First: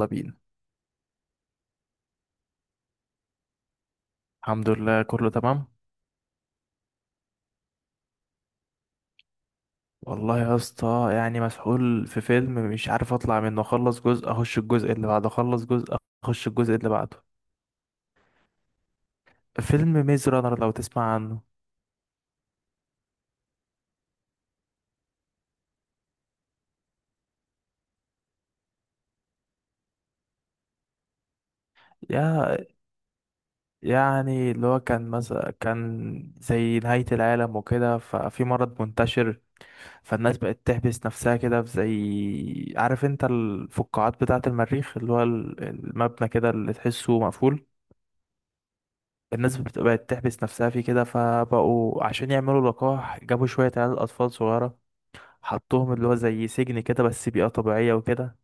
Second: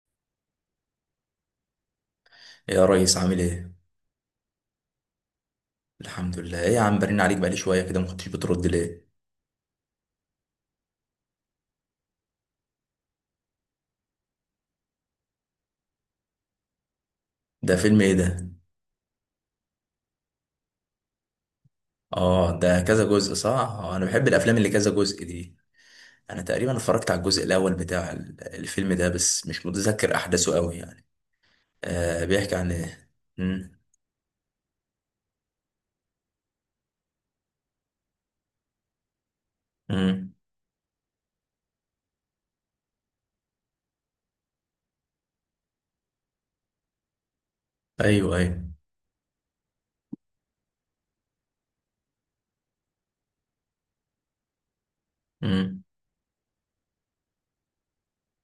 يلا بينا. يا ريس، عامل ايه؟ الحمد لله، كله تمام. الحمد لله ايه يا عم، برن عليك بقالي شوية كده، ما كنتش بترد ليه؟ والله يا اسطى، يعني مسحول في فيلم مش عارف اطلع منه، اخلص جزء اخش الجزء اللي بعده، اخلص جزء اخش الجزء اللي بعده. ده فيلم ايه ده؟ فيلم ميز رانر، لو تسمع عنه. اه، ده كذا جزء، صح؟ آه، انا بحب الافلام اللي كذا جزء دي. انا تقريبا اتفرجت على الجزء الاول بتاع الفيلم ده، بس مش متذكر احداثه قوي يعني. آه، بيحكي يا عن ايه؟ امم. يعني اللي هو كان مثلا كان زي نهاية العالم وكده، ففي مرض منتشر. امم. فالناس بقت تحبس نفسها كده في، زي عارف انت الفقاعات بتاعة المريخ، اللي هو المبنى كده اللي تحسه مقفول. ايوه، ايوه. الناس بقت تحبس نفسها فيه كده، فبقوا عشان يعملوا لقاح جابوا شوية عيال أطفال صغيرة. امم. حطوهم اللي هو زي سجن كده، بس بيئة طبيعية وكده.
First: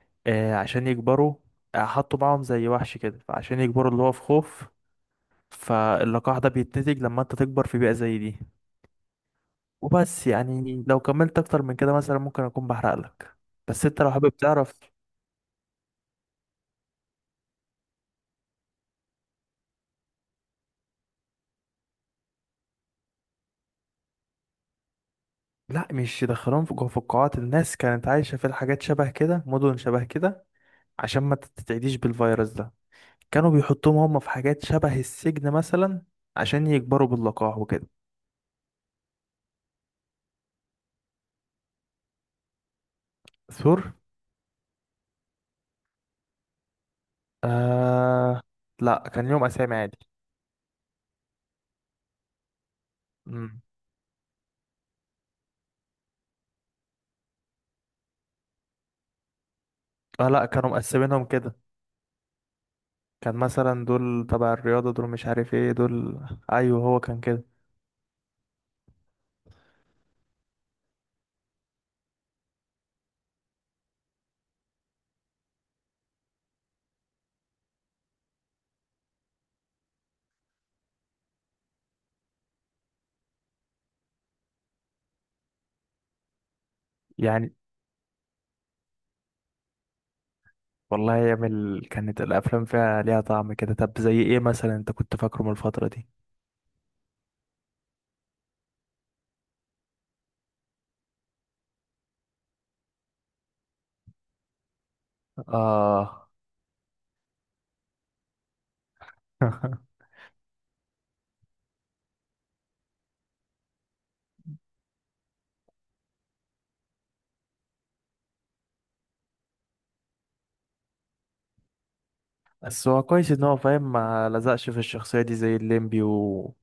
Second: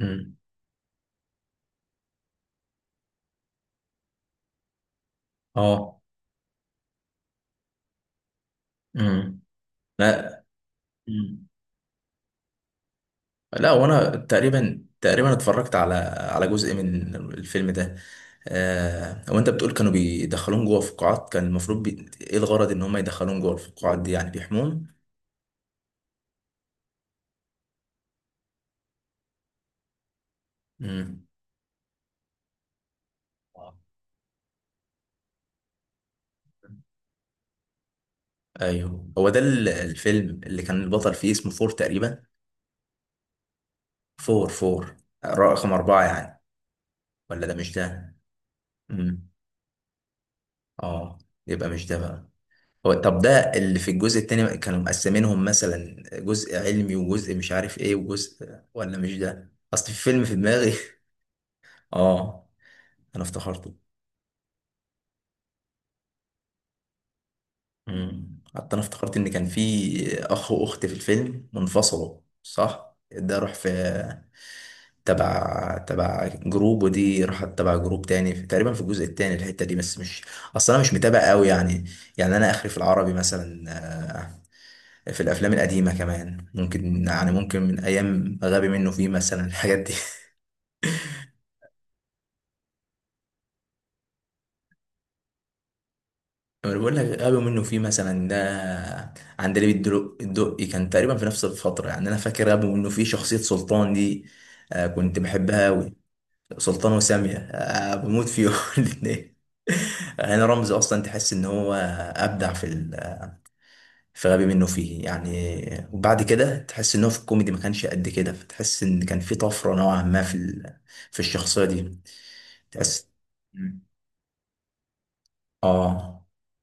امم. آه عشان يكبروا. آه، حطوا معاهم زي وحش كده، فعشان يكبروا اللي هو في خوف. اه. فاللقاح ده بيتنتج لما انت تكبر في بيئة زي دي. امم. وبس، لا. يعني لو كملت أكتر من كده مثلا ممكن أكون بحرق لك. لا، بس انت وانا لو حابب تعرف. تقريبا اتفرجت على جزء من الفيلم ده. آه، وانت بتقول كانوا بيدخلون جوه فقاعات، كان المفروض ايه الغرض ان هم يدخلون جوه الفقاعات دي؟ يعني بيحمون؟ لا، مش يدخلوهم في جوه في القاعات، الناس كانت عايشة في الحاجات شبه كده، مدن شبه كده، عشان امم. ما تتعديش بالفيروس ده. كانوا آه. بيحطوهم هم في حاجات شبه السجن مثلا، عشان يكبروا باللقاح وكده. ايوه، هو ده الفيلم اللي كان البطل فيه اسمه فور تقريبا. ثور. فور، رقم أربعة يعني. ولا ده مش ده. آه. لا، كان امم. ليهم اسامي عادي. اه. يبقى مش ده بقى. هو طب ده مم. اللي في الجزء التاني كانوا مقسمينهم مثلا جزء علمي وجزء مش عارف ايه وجزء، ولا مش ده، اصل في فيلم اه، في لا كانوا دماغي مقسمينهم كده. اه، انا كان افتكرته. مثلا دول تبع الرياضة، دول مش عارف ايه دول. ايوه، هو كان كده. امم، حتى انا افتكرت ان كان في اخ واخت في الفيلم منفصلوا، صح، ده راح في تبع جروب، ودي راحت تبع جروب تاني، في تقريبا في الجزء التاني الحتة دي، بس مش، اصل انا مش متابع قوي يعني. يعني انا اخري في العربي مثلا، في الافلام القديمه كمان، ممكن يعني، يعني ممكن من ايام غبي منه فيه مثلا الحاجات دي والله يا مل، كانت الافلام فيها ليها طعم كده. طب زي ايه مثلا انت كنت فاكره من الفترة دي؟ انا بقول لك، غبي منه فيه مثلا ده، عندليب الدقي كان تقريبا في نفس الفتره، يعني انا فاكر غبي منه فيه شخصيه سلطان دي. آه، كنت بحبها قوي. اه. سلطان وساميه، بموت فيهم الاثنين. هنا رمزي اصلا تحس ان هو ابدع في في غبي منه فيه يعني، وبعد كده تحس ان هو في الكوميدي ما كانش قد كده، فتحس ان كان في طفره نوعا ما في في الشخصيه دي. بس هو تأس كويس ان هو مم. فاهم، ما لزقش في الشخصية دي زي الليمبي اه. و.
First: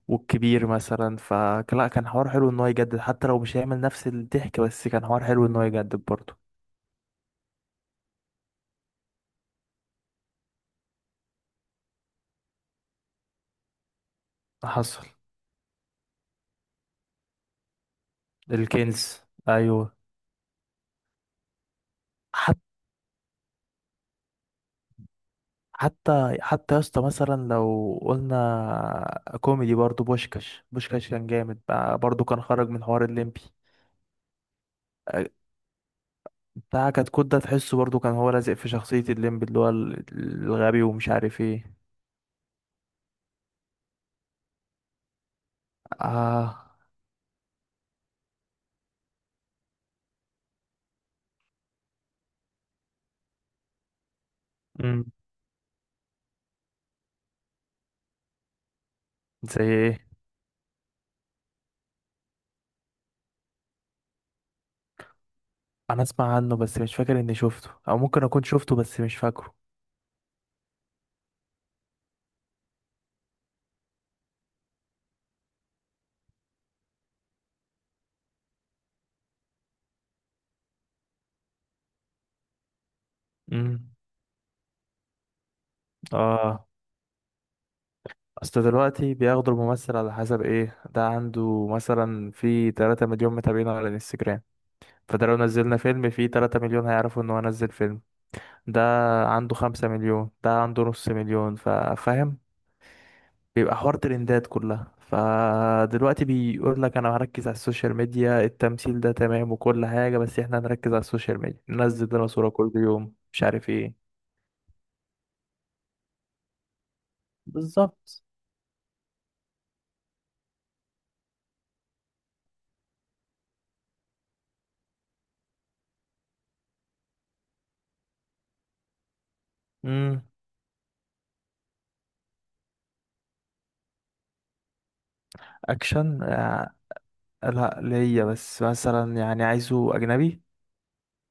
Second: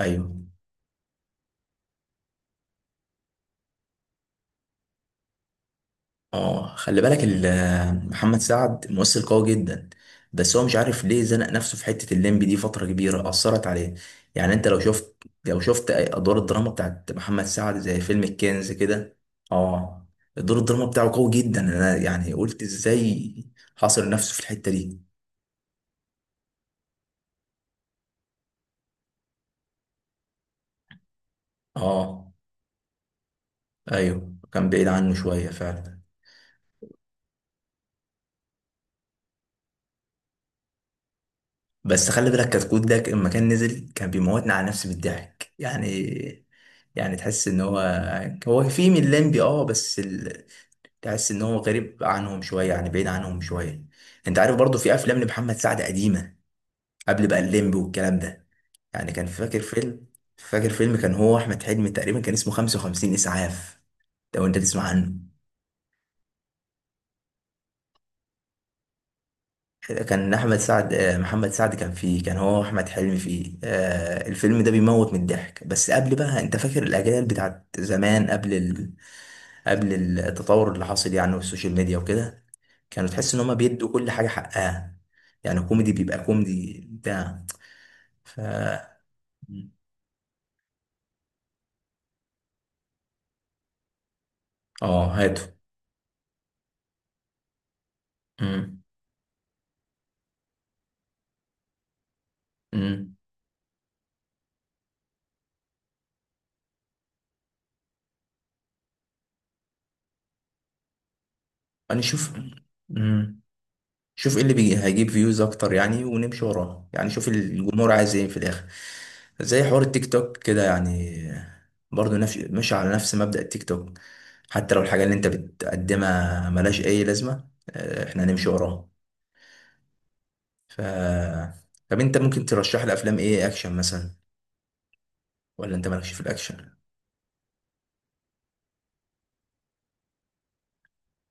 ايوه. والكبير مثلا، فلا كان حوار حلو ان هو يجدد حتى لو مش هيعمل نفس الضحك، بس كان حوار حلو ان هو يجدد برضه. اه، خلي بالك محمد سعد ممثل قوي جدا، بس هو مش عارف ليه زنق نفسه في حتة الليمبي دي، فترة كبيرة أثرت عليه. يعني انت لو حصل. شفت، لو شفت أدوار الدراما بتاعت محمد سعد زي فيلم الكنز كده. الكنز. ايوه. اه، دور الدراما بتاعه قوي جدا، انا يعني حتى قلت ازاي حاصر نفسه في الحتة دي. حتى يا اسطى، مثلا لو قلنا كوميدي، برضه بوشكاش كان جامد بقى، اه، برضه كان خرج من حوار الليمبي. ايوه، كان بعيد عنه أه، شوية فعلا. بتاع كتكوت ده تحسه برضه كان هو لازق في شخصية الليمبي، اللي هو الغبي ومش عارف ايه. بس خلي بالك كتكوت ده لما كان نزل، كان بيموتنا على نفسي بالضحك يعني. اه. يعني تحس ان هو، هو في من لمبي اه، بس تحس ان هو غريب عنهم شويه، يعني بعيد عنهم شويه. انت عارف برضو في امم. افلام لمحمد سعد قديمه، قبل بقى الليمبي والكلام ده. يعني كان فاكر زي ايه؟ فيلم. فاكر فيلم كان هو احمد حلمي تقريبا، كان اسمه 55 اسعاف. لو انت تسمع عنه، انا اسمع عنه بس مش فاكر اني شفته، او ممكن اكون شفته بس مش فاكره. كان احمد سعد، محمد سعد كان فيه، كان هو احمد حلمي فيه، الفيلم ده بيموت من الضحك. بس قبل بقى، انت فاكر الاجيال بتاعت زمان، قبل قبل التطور اللي حاصل يعني، والسوشيال ميديا وكده. كانوا تحس ان هما بيدوا امم. كل حاجه حقها، يعني كوميدي بيبقى اه. كوميدي بتاع. ف اصل دلوقتي بياخدوا الممثل على حسب ايه، ده عنده مثلا في 3 مليون متابعين على الانستجرام، اه فده لو هاتوا. نزلنا فيلم فيه 3 مليون هيعرفوا ان هو نزل فيلم. ده امم. عنده 5 مليون، ده عنده نص مليون، فاهم. امم. بيبقى حوار ترندات كلها، فدلوقتي بيقول لك انا هركز على السوشيال ميديا، التمثيل ده تمام وكل حاجة، بس احنا هنركز على السوشيال ميديا، انا ننزل لنا صورة كل يوم مش عارف ايه. شوف ايه اللي بيجي هيجيب فيوز اكتر يعني، ونمشي وراه يعني، شوف الجمهور عايز بالظبط. ايه في الاخر. زي حوار التيك توك كده يعني، برضه نفس، ماشي على نفس مبدأ التيك توك. حتى لو الحاجة اللي انت بتقدمها ملهاش اي لازمة، احنا هنمشي وراها. امم. ف طب انت ممكن ترشح لي افلام ايه؟ اكشن مثلا، ولا انت مالكش في اكشن؟ آه، الاكشن؟ لا ليا، بس مثلا يعني عايزه اجنبي.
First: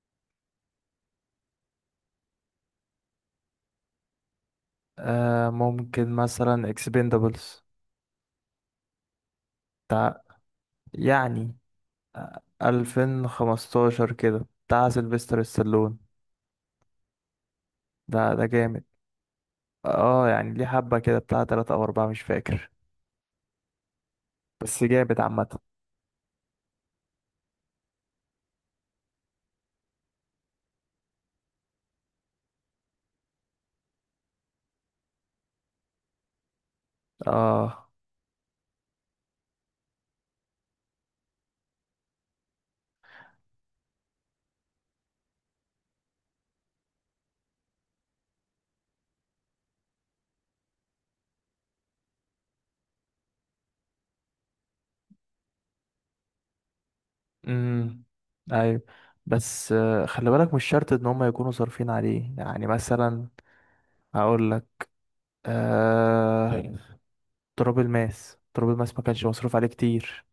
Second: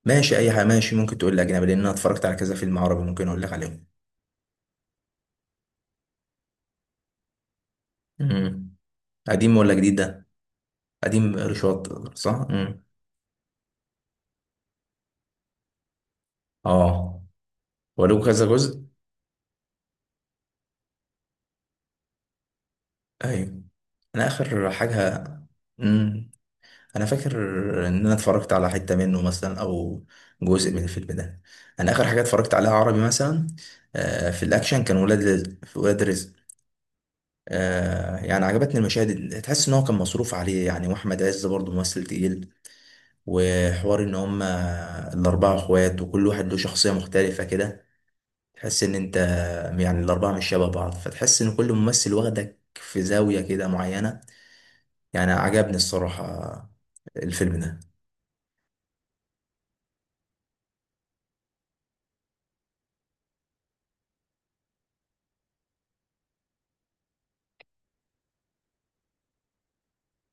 ماشي، اي حاجة ماشي، ممكن تقول لي اجنبي، لان انا اتفرجت على كذا فيلم عربي ممكن اقول لك عليهم. آه، ممكن مثلا اكسبندابلز، امم. قديم ولا جديد بتاع، ده؟ قديم يعني رشاط، صح. امم. 2015 كده، بتاع سيلفستر ستالون. اه. ولو ده ده كذا جامد. جزء. اه، يعني ليه حبة كده، بتاع تلاتة أو أربعة مش فاكر. ايوه، انا اخر بس جامد حاجه. عامة. امم، انا فاكر ان انا اتفرجت على حته منه مثلا، او جزء من الفيلم ده. انا اخر حاجه اتفرجت عليها عربي مثلا، آه، في الاكشن كان ولاد رزق. في ولاد رزق، اه. آه، يعني عجبتني المشاهد تحس ان هو كان مصروف عليه يعني، واحمد عز برضه ممثل تقيل، وحوار ان هم الاربعه اخوات، وكل واحد له شخصيه مختلفه كده، تحس ان انت، يعني الاربعه مش شبه بعض، فتحس ان كل ممثل واخدك في زاويه كده معينه. يعني عجبني الصراحة الفيلم ده. امم. أيوة. بس خلي بالك مش شرط إن هما يكونوا صارفين عليه، يعني مثلا هقول لك. آه. تراب الماس، ما كانش مصروف عليه كتير.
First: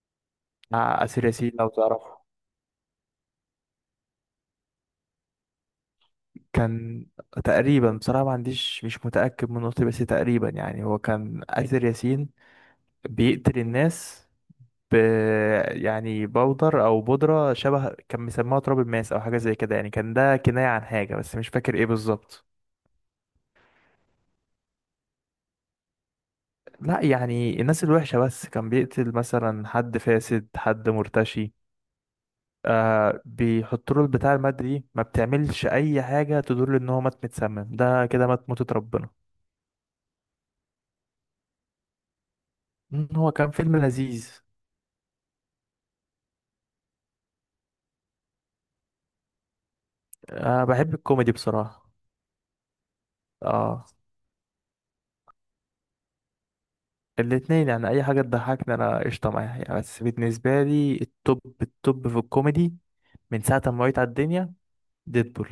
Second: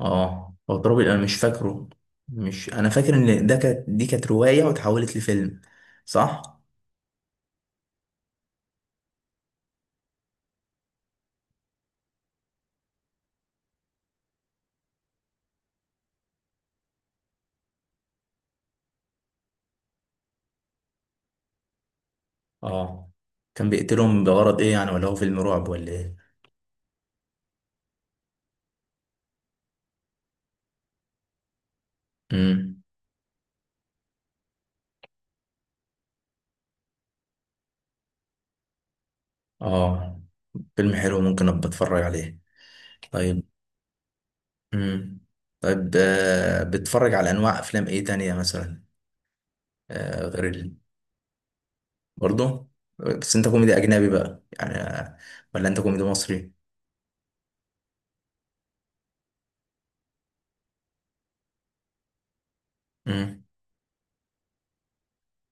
اه، هو مع ترابي انا أسير مش ياسين لو فاكره. تعرفه. مش، انا فاكر ان ده كانت، دي كانت رواية واتحولت لفيلم، صح. كان تقريبا، بصراحة ما عنديش، مش متأكد من نقطة، بس تقريبا يعني هو كان أسير ياسين بيقتل الناس، ب يعني بودر أو بودرة شبه، كان مسموها تراب الماس أو حاجة زي كده، يعني كان ده كناية عن حاجة بس مش فاكر إيه بالظبط. اه، كان بيقتلهم بغرض ايه يعني؟ ولا هو فيلم رعب ولا ايه؟ لا، يعني الناس الوحشة بس، كان بيقتل مثلا حد فاسد، حد مرتشي. امم. آه، بيحط له البتاع، المادة دي ما بتعملش أي حاجة تدل إن هو مات متسمم، ده كده مات موتة ربنا. اه، فيلم حلو، ممكن ابقى اتفرج عليه. مم، هو طيب. كان فيلم لذيذ. امم. طيب، آه، بتتفرج على انواع افلام ايه تانية مثلا، آه، غير أه، بحب الكوميدي بصراحة. برضه بس انت كوميدي اه. اجنبي بقى يعني، ولا انت كوميدي مصري؟ الاتنين، يعني أي حاجة تضحكني أنا قشطة معاها يعني. بس بالنسبة لي التوب التوب في الكوميدي من ساعة ما وعيت على الدنيا ديدبول.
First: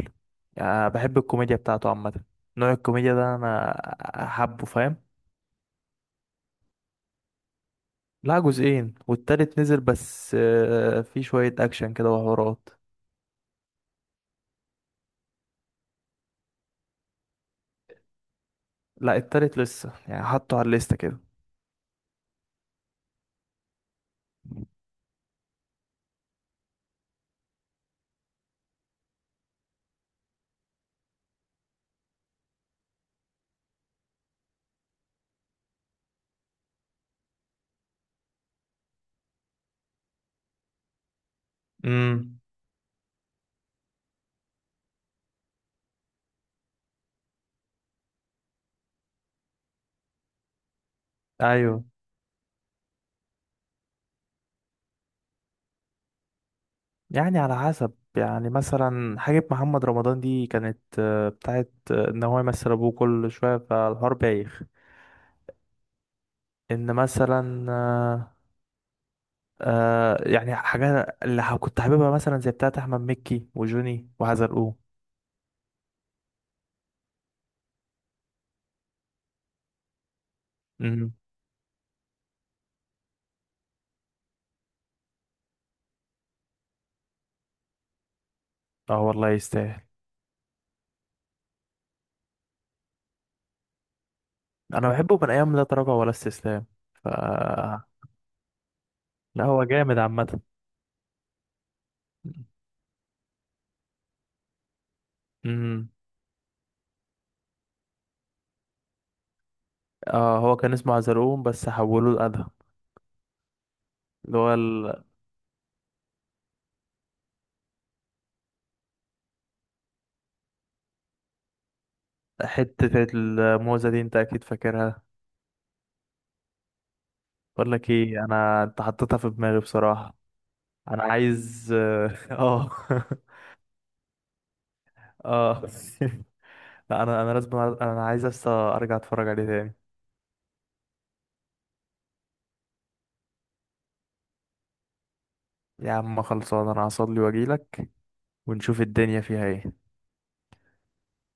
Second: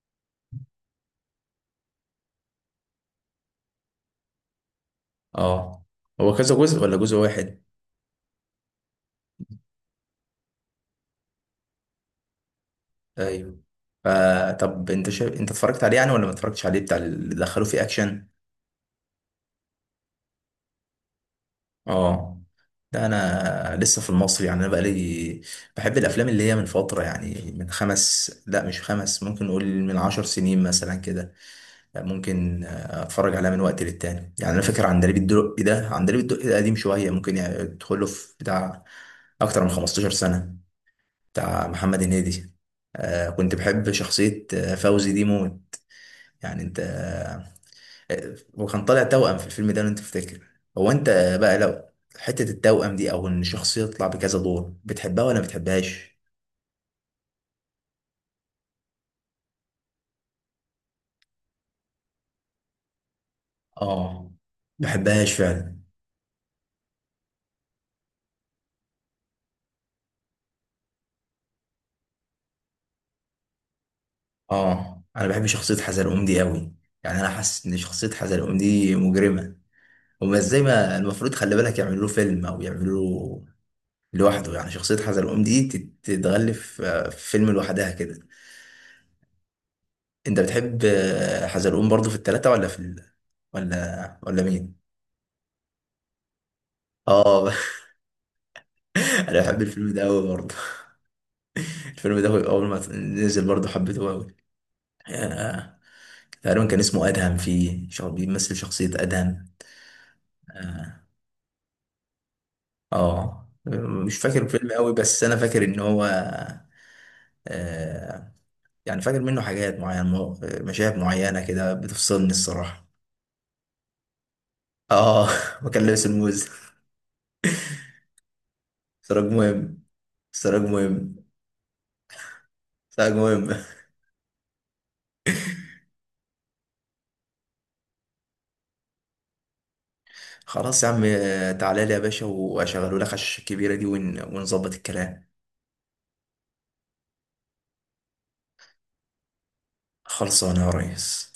يعني بحب الكوميديا بتاعته عامة، نوع الكوميديا ده أنا حابه، فاهم؟ اه، هو كذا جزء ولا جزء واحد؟ لا، جزئين والتالت نزل بس، في شوية أكشن كده وحوارات. ايوه، آه، طب انت انت اتفرجت عليه يعني ولا ما اتفرجتش عليه بتاع اللي دخلوه فيه اكشن؟ لا، التالت لسه، يعني حطه على الليستة كده. اه، ده انا لسه في المصري يعني، انا بقالي بحب الافلام اللي هي من فتره يعني، من خمس، لا مش خمس، ممكن نقول من عشر سنين مثلا كده، ممكن اتفرج عليها من وقت للتاني يعني. انا فاكر عندليب الدقي ده، عندليب الدقي ده قديم شويه، ممكن يعني يدخله في بتاع اكتر من 15 سنه، بتاع محمد امم. هنيدي. آه، كنت بحب شخصية فوزي دي موت، يعني انت، آه، وكان طالع توأم في الفيلم ده لو انت تفتكر. هو انت بقى، لو ايوه. حتة التوأم دي او ان شخصية تطلع بكذا دور، بتحبها ولا ما بتحبهاش؟ يعني على حسب، يعني مثلا حاجة محمد رمضان دي كانت بتاعت ان هو يمثل ابوه كل شوية، فالحوار اه، بايخ. بحبهاش فعلا. ان مثلا آه. يعني حاجات اللي كنت حاببها مثلا زي بتاعت احمد مكي وجوني وحزلقوه. اه، انا بحب شخصية حزلقوم دي قوي، يعني انا حاسس ان شخصية حزلقوم دي مجرمة. هما ازاي ما امم. المفروض، خلي بالك، يعملوا له فيلم او يعملوا له لوحده يعني؟ شخصية حزلقوم دي تتغلف في فيلم لوحدها كده. اه والله يستاهل. انت بتحب حزلقوم برضو في التلاتة ولا في ولا مين؟ انا بحبه من ايام لا تراجع ولا استسلام. ف اه انا لا، بحب هو الفيلم جامد ده قوي عامة. برضه. الفيلم ده اول ما نزل برضه حبيته قوي. آه، امم. تقريبا كان اسمه ادهم، فيه بيمثل شخصية ادهم. اه، هو كان اسمه اه. عزلقوم بس حولوه لأدهم. آه. مش اللي فاكر هو الفيلم قوي، ال- بس انا فاكر ان هو، آه، يعني فاكر منه حاجات معينة، مشاهد معينة كده بتفصلني الصراحة. حتة الموزة دي انت اكيد فاكرها. اه وكان لابس الموز. بقول لك ايه، انا انت حطيتها سراج في دماغي مهم. بصراحة. سراج انا مهم. عايز اه. سراج مهم. اه، لا انا لازم، انا عايز لسه ارجع اتفرج عليه تاني. خلاص يا عم، تعالى لي يا باشا واشغله لك على الشاشة الكبيرة دي ونظبط الكلام. يا عم خلصان، انا هصلي واجيلك، ونشوف الدنيا فيها ايه. خلصانه يا ريس.